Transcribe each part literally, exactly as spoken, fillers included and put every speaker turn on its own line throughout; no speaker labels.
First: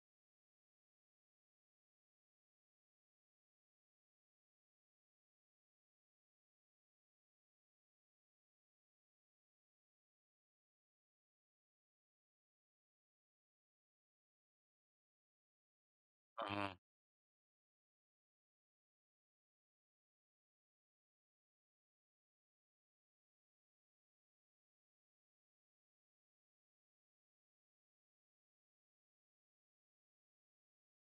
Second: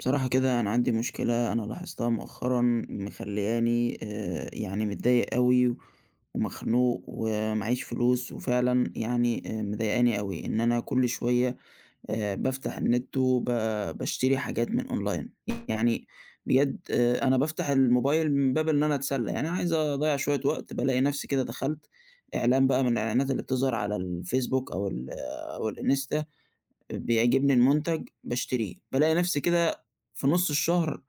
بصراحة كده أنا عندي مشكلة أنا لاحظتها مؤخرًا مخلّياني آآ يعني متضايق أوي ومخنوق ومعيش فلوس، وفعلًا يعني آآ مضايقاني أوي إن أنا كل شوية آآ بافتح النت وب باشتري حاجات من online يعني.
أها،
بجد آآ أنا بافتح الموبايل من باب إن أنا أتسلى، يعني أنا عايز أضيّع شوية وقت بالاقي نفسي كده دخلت إعلان بقى من الإعلانات اللي بتظهر على الفيسبوك أو ال أو الإنستا، بيعجبني المنتج باشتريه، بالاقي نفسي كده في نُص الشهر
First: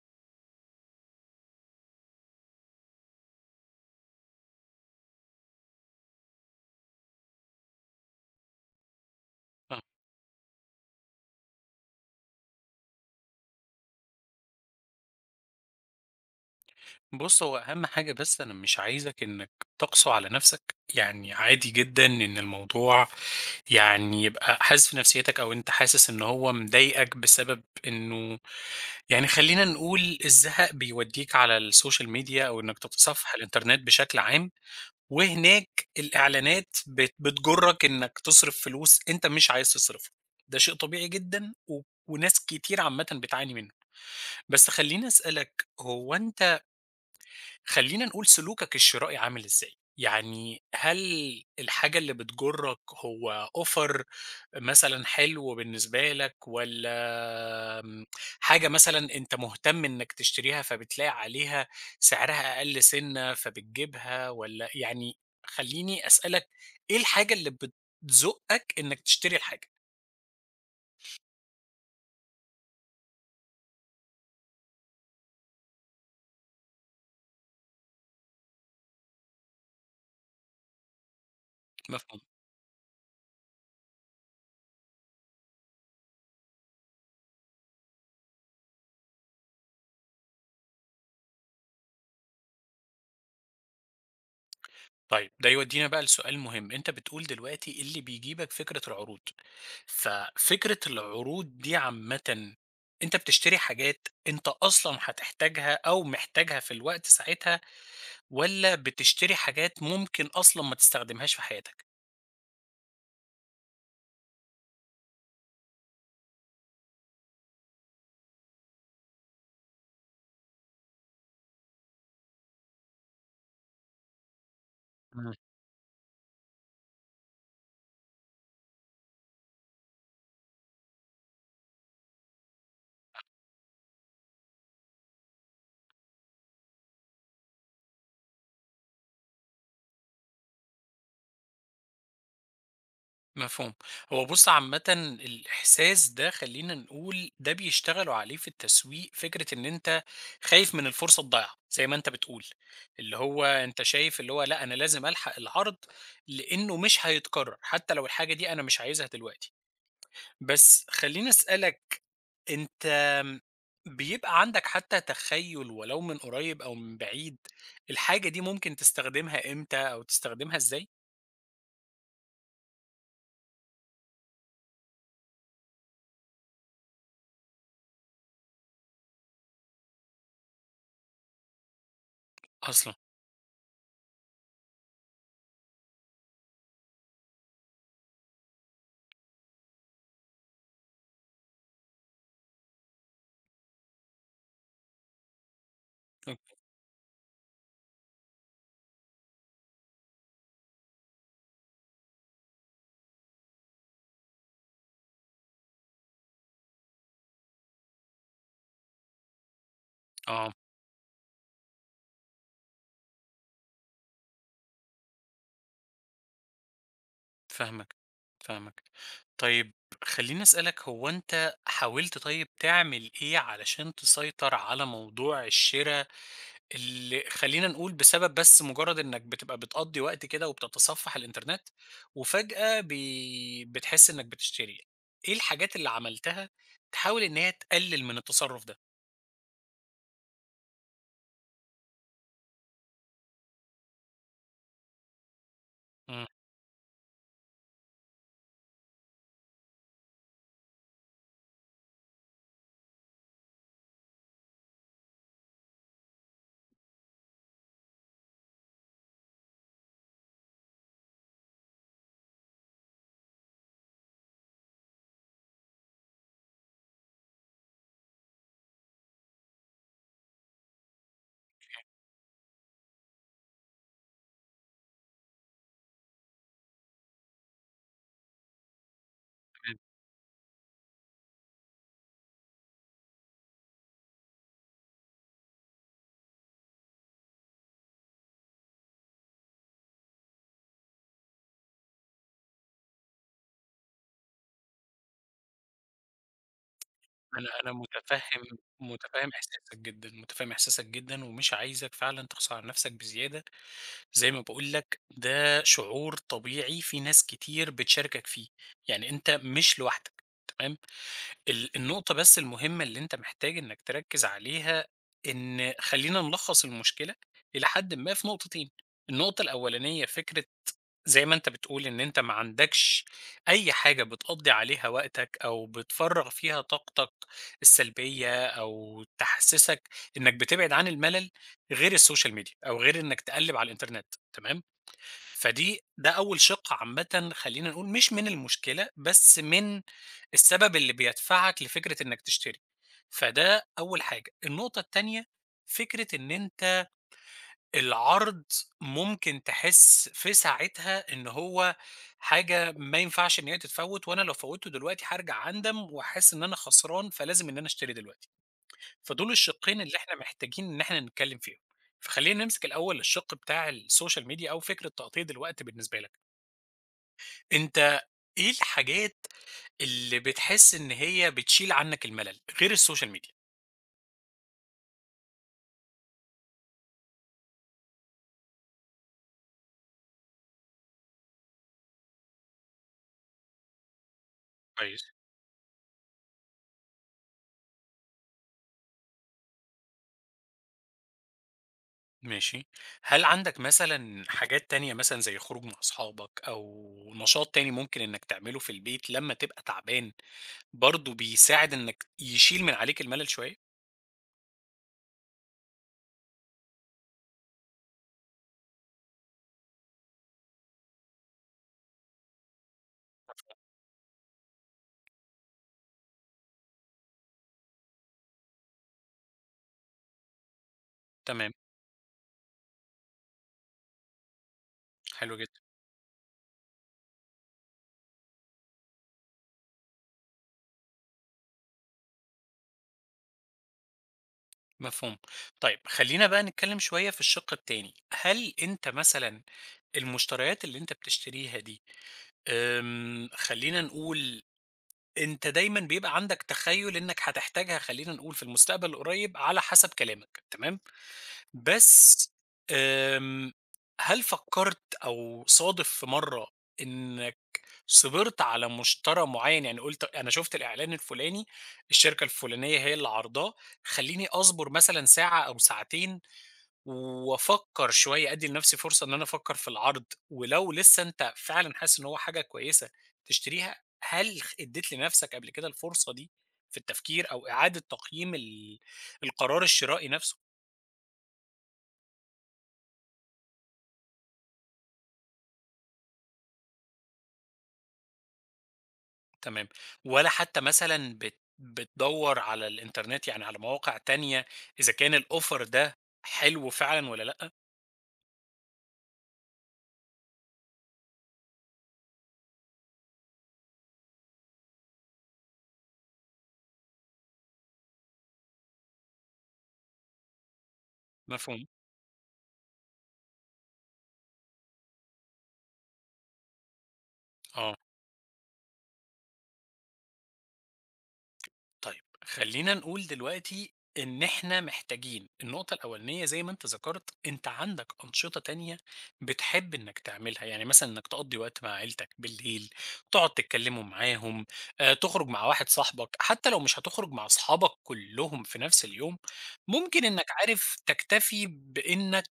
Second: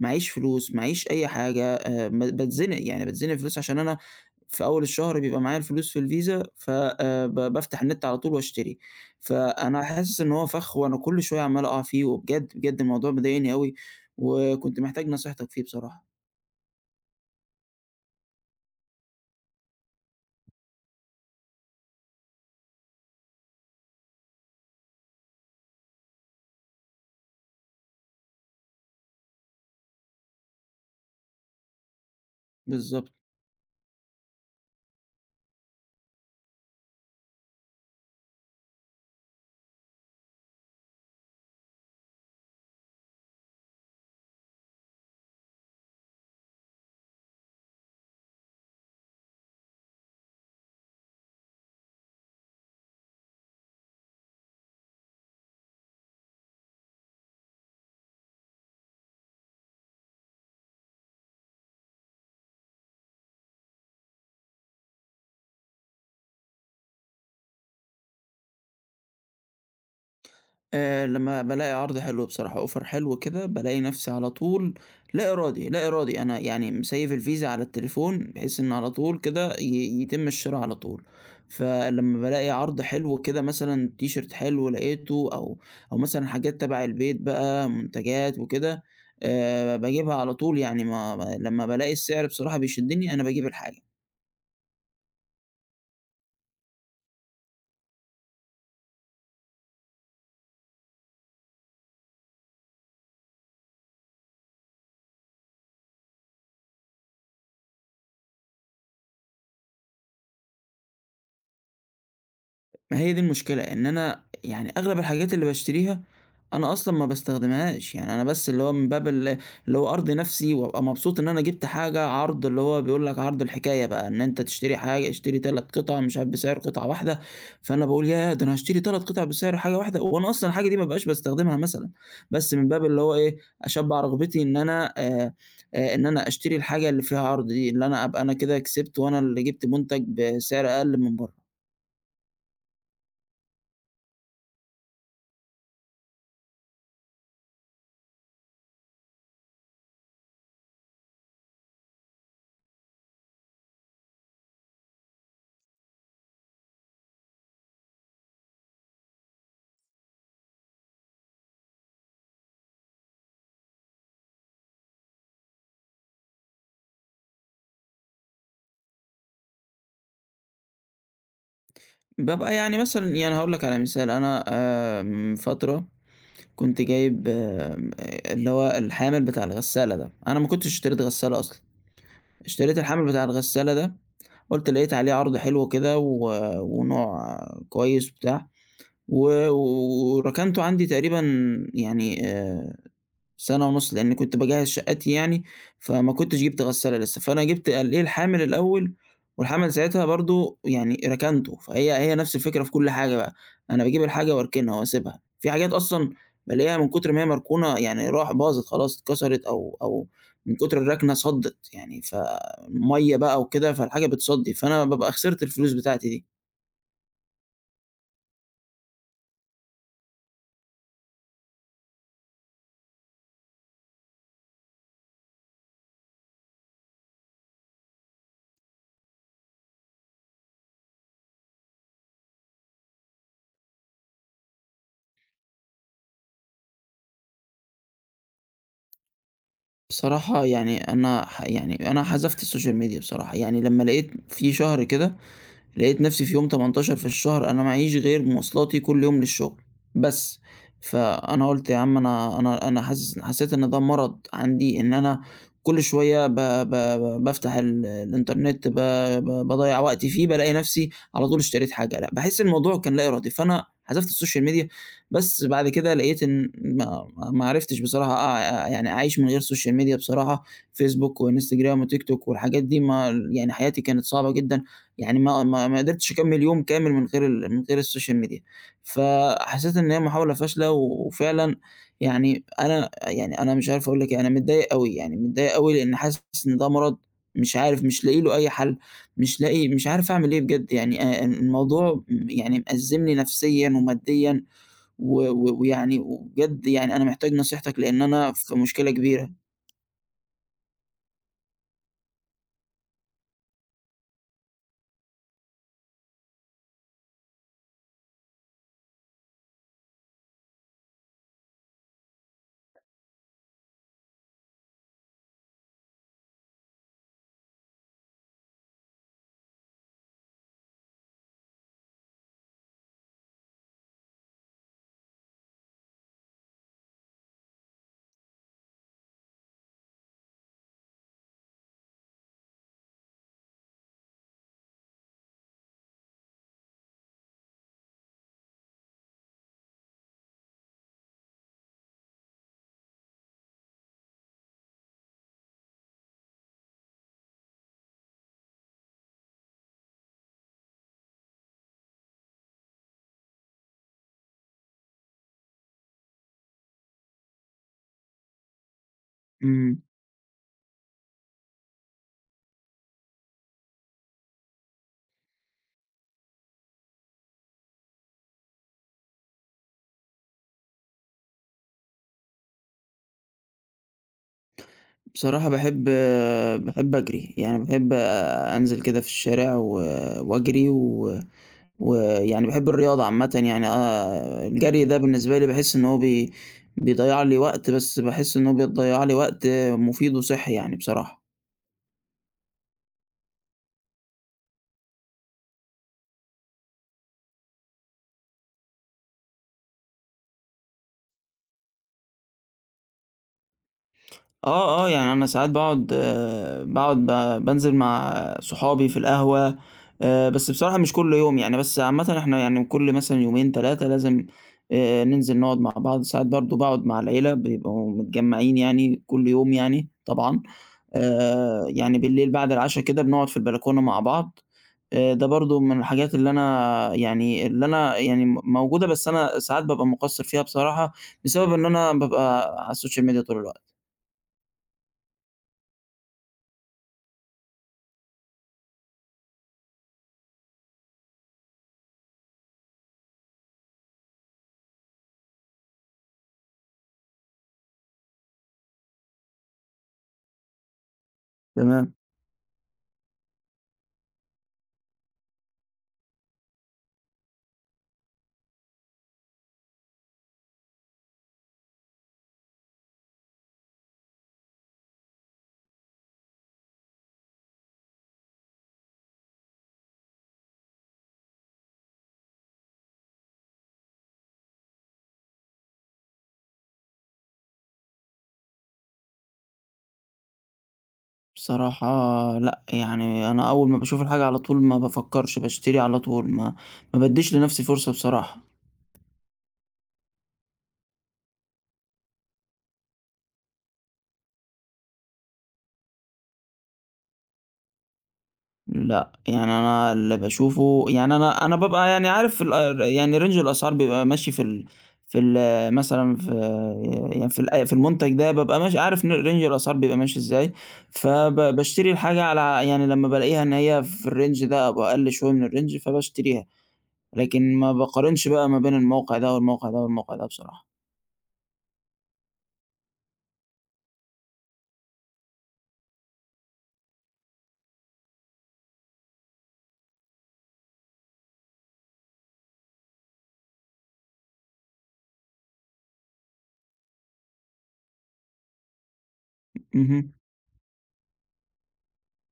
معييش فلوس، معييش أي حاجة، آآ م باتزنق، يعني باتزنق فلوس عشان أنا في أول الشهر بيبقى معايا الفلوس في الفيزا، ف آآ ب بافتح النت على طول واشتري. فأنا
فاهمك.
حاسس إن هو فخ وأنا كل شوية عمّال أقع فيه، وبجد، بجد الموضوع مضايقني أوي، وكنت محتاج نصيحتك فيه بصراحة.
بُص، هو أهم حاجة بس أنا مش عايزك إنك تقسو على نفسك، يعني عادي جدًا إن الموضوع يعني يبقى حازف نفسيتك أو أنت حاسس إن هو مضايقك بسبب إنه يعني خلّينا نقول الزهق بيوديك على السوشيال ميديا أو إنك
بالضبط.
تتصفح الإنترنت بشكل عام. وهناك الإعلانات بت بتجرّك إنّك تصرف فلوس أنت مش عايز تصرفها، ده شيء طبيعي جدًا و وناس كتير عامةً بتعاني منّه. بس خلّيني أسألك، هو أنت خلّينا نقول سلوكك الشرائي عامل إزاي؟ يعني هل الحاجة اللي بتجرّك هو offer مثلًا حلو بالنسبة لك والّا آمم، حاجة مثلًا أنت مهتم إنك تشتريها فبتلاقي عليها سعرها أقل سِنّة فبتجيبها والّا يعني خلّيني أسألك إيه الحاجة اللي بتزُقّك إنك تشتري الحاجة؟
آآ لمّا بالاقي عرض حلو بصراحة offer حلو كده، بالاقي نَفْسي على طول لا إرادي، لا إرادي، أنا يعني مسيّف الفيزا على التليفون بحيث إن على طول كده ي يتم الشِرا على طول،
مفهوم.
فلمّا بالاقي عرض حلو كده مثلًا تيشيرت حلو لقيته أو أو مثلًا حاجات تَبَع البيت بقى منتجات وكده، آآ باجيبها على طول. يعني ما ما لمّا بالاقي السعر بصراحة بيشدّني أنا باجيب الحاجة.
طيب ده يودّينا بقى لسؤال مهم، أنت بتقول دلوقتي إيه اللي بيجيبك فكرة العروض، ففكرة العروض دي عامةً أنت بتشتري حاجات أنت أصلًا هتحتاجها أو محتاجها في الوقت ساعتها والّا بتشتري حاجات ممكن أصلًا ما تستخدمهاش في حياتك؟
ما هي دي المشكلة، إن أنا يعني أغلب الحاجات اللي باشتريها أنا أصلًا ما باستخدمهاش، يعني أنا بس اللي هو من باب ال اللي هو أرضي نفسي وأبقى مبسوط إن أنا جِبت حاجة عرض، اللي هو بيقول لك عرض الحكاية بقى، إن أنت تشتري حاجة
إمم.
اشتري 3 قطع مش عارف بسعر قطعة واحدة. فأنا باقول ياه! ده أنا هاشتري 3 قطع بسعر حاجة واحدة، وأنا أصلًا الحاجة دي ما بابقاش باستخدمها مثلًا، بس من باب اللي هو إيه، أشبّع رغبتي إن أنا آآ، آآ، إن أنا أشتري الحاجة اللي فيها عرض دي، اللي أنا أبقى أنا كده كسبت وأنا اللي جِبت منتج بسعر أقل من برّه.
مفهوم. هو بُص عامةً الإحساس ده خلّينا نقول ده بيشتغلوا عليه في التسويق فكرة إن أنت خايف من الفرصة تضيّع، زي ما أنت بتقول، اللي هو أنت شايف اللي هو لأ أنا لازم ألحق العرض لإنه مش هيتكرر، حتى لو الحاجة دي أنا مش عايزها دلوقتي. بس خلّيني أسألك أنت آمم، بيبقى عندك حتى تخيُّل ولو من قريب أو من بعيد، الحاجة دي ممكن تستخدمها إمتى أو تستخدمها إزاي؟
بابقى يعني مثلًا، يعني هاقول لك على مثال، أنا آآ من فترة كنت جايب آمم آآ اللي هو الحامل بتاع الغسالة ده، أنا ما كنتش اشتريت غسالة أصلًا، اشتريت
أصلًا،
الحامل بتاع الغسالة ده، قُلت لقيت عليه عرض حلو كده، و ونوع كويس وبتاع، و وركنته عندي تقريبًا يعني آآ سنة ونُص، لإنّي كنت باجهّز شقّتي يعني، فما كنتش
أوك
جِبت غسّالة لسّه، فأنا جِبت ال إيه، الحامل الأول. والحَمَل ساعتها برضه يعني ركنته، فهي هي نفس الفكرة في كل حاجة بقى، أنا باجيب الحاجة وأركنها وأسيبها، في حاجات أصلًا بالاقيها من كتر ما هي مركونة يعني راح باظت خلاص، اتكسرت أو أو
آه،
من كتر الركنة صدّت يعني، فمَيّة بقى وكده، فالحاجة بتصدّي، فأنا بابقى خسرت الفلوس بتاعتي دي.
فاهمك، فاهمك. طيب خلّيني أسألك هو أنت حاولت طيب تعمل إيه علشان تسيطر على موضوع الشِرا اللي خلّينا نقول بسبب بس مجرّد إنّك بتبقى بتقضّي وقت كده وبتتصفّح الإنترنت، وفجأة بي بتحس إنّك بتشتري، إيه الحاجات اللي عملتها تحاول إن هي تقلل من التصرُّف ده؟
بصراحة يعني أنا ح يعني أنا حذفت السوشيال ميديا بصراحة، يعني لمّا لقيت في شهر كده لقيت
إمم،
نفسي في يوم تمنتاشر في الشهر أنا معييش غير مواصلاتي كل يوم للشغل بس، فأنا قُلت يا عم، أنا أنا أنا حاسس حسيت إن ده مرض عندي، إن أنا كل شوية ب ب ب بافتح ال الإنترنت ب ب باضيّع وقتي فيه، بالاقي نفسي على طول اشتريت حاجة، لأ، باحس الموضوع كان لا إرادي، فأنا حذفت السوشيال ميديا، بس بعد كده لقيت إن ما ما عرفتش بصراحة أع يعني أعيش من غير سوشيال ميديا بصراحة، فيسبوك وإنستجرام وتيك توك والحاجات دي، ما يعني حياتي كانت صعبة جدًا، يعني ما ما ما قدرتش أكمّل يوم كامل من غير ال من غير السوشيال ميديا،
تمام،
فحسيت إن هي محاولة فاشلة، وفعلًا يعني أنا، يعني أنا مش عارف أقول لك إيه، أنا متضايق أوي، يعني متضايق أوي لإن حاسس إن ده مرض مش عارف، مش لاقي له أي حل، مش لاقي، مش عارف أعمل إيه بجد، يعني آآ الموضوع م يعني مأزّمني نفسيًا وماديًا و و ويعني وبجد يعني أنا محتاج
أنا أنا
نصيحتك لإن أنا
متفهّم
في مشكلة
متفهّم
كبيرة.
إحساسك جدًا، متفهّم إحساسك جدًا ومش عايزك فعلًا تقسو على نَفْسك بزيادة، زي ما باقول لك ده شعور طبيعي في ناس كتير بتشاركك فيه، يعني أنت مش لوحدك، تمام؟ ال النقطة بس المهمة اللي أنت محتاج إنك تركّز عليها، إن خلّينا نلخّص المشكلة إلى حدٍ ما في نقطتين، النقطة الأولانية فكرة زي ما أنت بتقول إن أنت ما عندكش أي حاجة بتقضّي عليها وقتك أو بتفرّغ فيها طاقتك السلبية أو تحسّسك إنك بتبعد عن الملل غير السوشيال ميديا أو غير إنك تقلّب على الإنترنت تمام؟ فدي ده أول شِق عامةً خلّينا نقول مش من المشكلة، بس من السبب اللي بيدفعك لفكرة إنّك تشتري، فده أول حاجة. النقطة التانية، فكرة إن أنت العرض ممكن تحس في ساعتها إن هو حاجة ما ينفعش إن هي تتفوّت، وأنا لو فوّتّه دلوقتي هارجع أندم وهاحس إن أنا خسران، فلازم إن أنا أشتري دلوقتي. فدول
إمم.
الشِقّين اللي إحنا محتاجين إن إحنا نتكلّم فيهم. فخلّينا نمسك الأول الشِق بتاع السوشيال ميديا أو فكرة تغطية الوقت بالنسبة لك. أنت إيه الحاجات اللي بتحس إن هي بتشيل عنّك الملل، غير السوشيال ميديا؟
بصراحة باحب، باحب أجري، يعني باحب أنزل كده في الشارع و وأجري، و ويعني باحب الرياضة عامةً يعني آه، الجري ده
كويس.
بالنسبة لي باحس إن هو بي بيضيّع لي وقت، بس باحس إن هو بيضيّع لي وقت مفيد وصحّي يعني بصراحة.
ماشي، هل عندك مثلًا حاجات تانية مثلًا زي خروج مع أصحابك أو نشاط تاني ممكن إنّك تعمله في البيت لمّا تبقى تعبان، برضه بيساعد إنّك يشيل من عليك الملل شوية؟
آه، آه، يعني أنا ساعات باقعد باقعد ب بانزل مع صحابي في القهوة، آآ، بس بصراحة مش كل يوم يعني، بس عامةً إحنا يعني كل مثلًا يومين 3 لازم آآ، ننزل نقعد مع بعض، ساعات برضه باقعد مع العيلة بيبقوا متجمعين يعني كل يوم يعني طبعًا،
تمام،
آآ، يعني بالليل بعد العشا كده بنقعد في البلكونة مع بعض، آآ، ده
حلو
برضه
جدًا،
من الحاجات اللي أنا، يعني اللي أنا يعني م موجودة، بس أنا ساعات بابقى مقصّر فيها بصراحة، بسبب إن أنا بابقى على السوشيال ميديا طول الوقت.
مفهوم. طيب خلّينا بقى نتكلّم شوية في الشِق التاني، هل أنت مثلًا المشتريات اللي أنت بتشتريها دي، آمم، خلّينا نقول أنت دايمًا بيبقى عندك تخيُّل إنك هتحتاجها خلّينا نقول في المستقبل القريب على حسب كلامك، تمام؟
تمام.
بس آمم، هل فكّرت أو صادف في مرّة إنك صبرت على مشترى معيّن، يعني قُلت أنا شُفت الإعلان الفُلاني، الشركة الفُلانية هي اللي عارضاه، خلّيني أصبر مثلًا ساعة أو ساعتين وأفكّر شوية، أدّي لنَفْسي فرصة إن أنا أفكّر في العرض، ولو لسه أنت فعلًا حاسس إن هو حاجة كويسة تشتريها، هل خ ادّيت لنَفْسك قبل كده الفرصة دي في التفكير أو إعادة تقييم ال القرار الشرائي نَفْسه؟
بصراحة لأ، يعني أنا أول ما باشوف الحاجة على طول ما بافكّرش، باشتري على طول، ما ما بادّيش لنَفْسي فرصة بصراحة.
تمام، والّا حتى مثلًا بت بتدوّر على الإنترنت يعني على مواقع تانية إذا كان الoffer ده حلو فعلًا والّا لأ؟
لأ، يعني أنا اللي باشوفه، يعني أنا أنا بابقى يعني عارف الأ يعني رينج الأسعار بيبقى ماشي في ال في ال مثلًا في يعني في الأ في المنتج ده بابقى ماشي عارف ن رينج الأسعار بيبقى ماشي إزاي، فب
مفهوم،
باشتري الحاجة على، يعني لمّا بالاقيها إن هي في الرينج ده أو أقل شوية من الرينج فباشتريها، لكن ما
آه.
باقارنش بقى ما بين الموقع ده والموقع ده والموقع ده بصراحة.
طيب خلّينا نقول دلوقتي إن إحنا محتاجين النقطة الأولانية زي ما أنت ذكرت، أنت عندك أنشطة تانية بتحب إنّك تعملها، يعني مثلًا إنّك تقضّي وقت مع عيلتك بالليل، تقعد تتكلّموا معاهم، آآ تخرج مع واحد صاحبك، حتى لو مش هتخرج مع أصحابك كلّهم في نفس اليوم، ممكن
اهم.
إنّك عارف تكتفي بإنّك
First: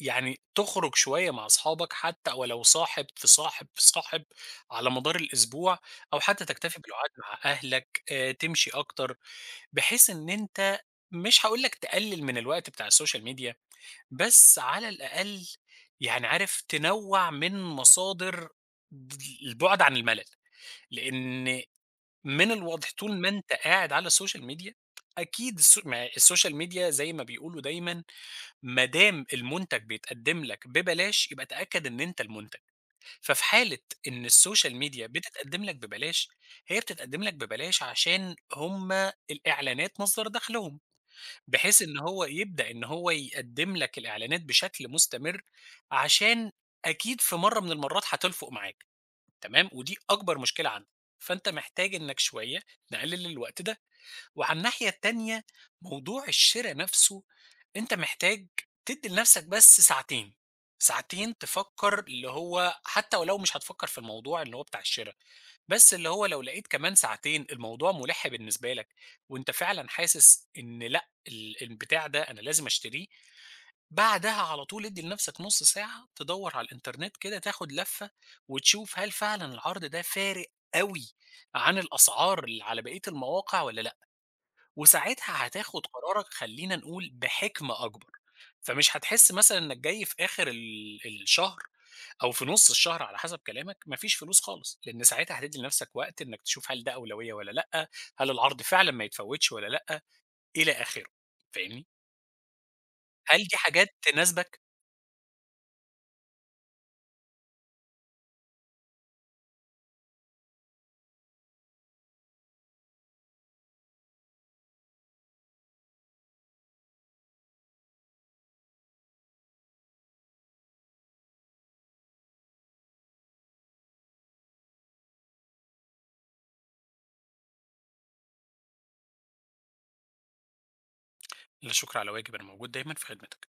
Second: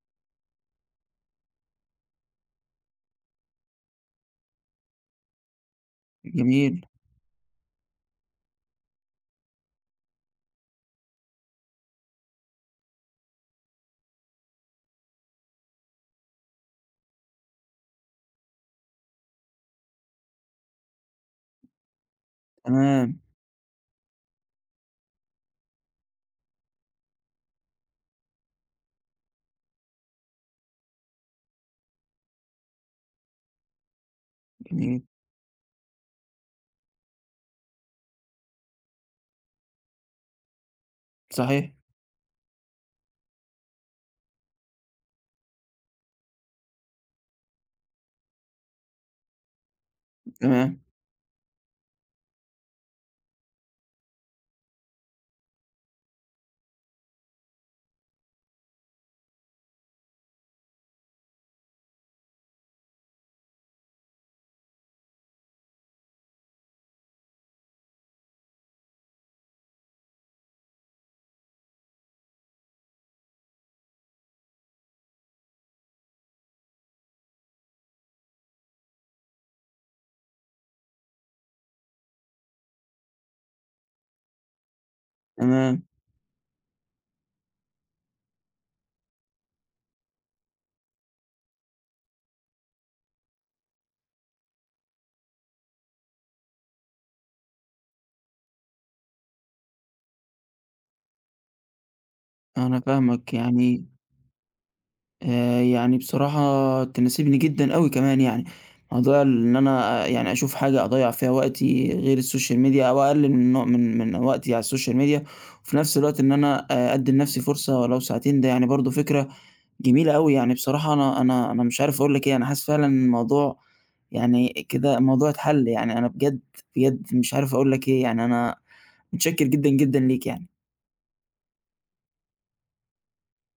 يعني تخرج شوية مع أصحابك حتى ولو صاحب في صاحب في صاحب على مدار الأسبوع أو حتى تكتفي
جميل.
بالقعاد مع أهلك آه، تمشي أكتر بحيث إن أنت مش هقول لك تقلل من الوقت بتاع السوشيال ميديا بس على الأقل يعني عارف تنوع من مصادر البعد عن الملل لأن من الواضح طول
تمام.
ما أنت قاعد على السوشيال ميديا أكيد السو- ما السوشيال ميديا زي ما بيقولوا دايما ما دام المنتج بيتقدم لك ببلاش، يبقى تأكد إن أنت المنتج. ففي حالة إن السوشيال
جميل.
ميديا بتتقدم لك ببلاش، هي بتتقدم لك ببلاش عشان هم الإعلانات مصدر دخلهم،
صحيح.
بحيث إن هو يبدأ إن هو يقدم لك الإعلانات بشكل مستمر، عشان أكيد في مرة من المرات هتلفُق معاك، تمام؟ ودي أكبر مشكلة
تمام.
عندك، فأنت محتاج إنك شوية نقلل الوقت ده. وعلى الناحية التانية موضوع الشِرا نَفْسه أنت محتاج تدّي لنَفْسك بس ساعتين، ساعتين تفكّر اللي هو حتى ولو مش هتفكّر في الموضوع اللي هو بتاع الشِرا، بس اللي هو لو لقيت كمان ساعتين الموضوع مُلِح بالنسبة لك وأنت فعلًا حاسس إن لأ، ال البتاع ده أنا لازم أشتريه، بعدها على طول ادّي لنَفْسك نُص ساعة تدوّر على الإنترنت كده تاخُد لَفّة وتشوف هل فعلًا العرض ده فارق أوي عن الأسعار اللي على بقية المواقع والّا وساعتها
تمام.
هتاخد قرارك خلّينا نقول بحِكمة أكبر، فمش هتحس مثلًا إنك جاي في آخر ال الشهر أو في نُص الشهر على حسب كلامك ما فيش فلوس خالص، لإن ساعتها هتدّي لنفسك وقت إنك تشوف هل ده أولوية والّا لأ، هل العرض فعلًا ما يتفوّتش والّا لأ، إلى آخره، فاهمني؟
أنا فاهمك
هل دي
يعني.
حاجات تناسبك؟
آآ، يعني بصراحة تناسبني جدًا أوي كمان يعني، موضوع إن أنا آه، يعني أشوف حاجة أضيّع فيها وقتي غير السوشيال ميديا، أو أقلل من نوع من من وقتي على السوشيال ميديا، وفي نفس الوقت إن أنا آآ، أدّي لنفسي فرصة ولو ساعتين، ده يعني برضه فكرة جميلة أوي، يعني بصراحة أنا أنا أنا مش عارف أقول لك إيه، أنا حاسس فعلًا إن الموضوع يعني كده الموضوع اتحل، يعني أنا بجد، بجد مش عارف أقول لك إيه، يعني أنا متشكر جدًا، جدًا ليك يعني.
لا شُكر على واجب، أنا موجود دايمًا في خدمتك.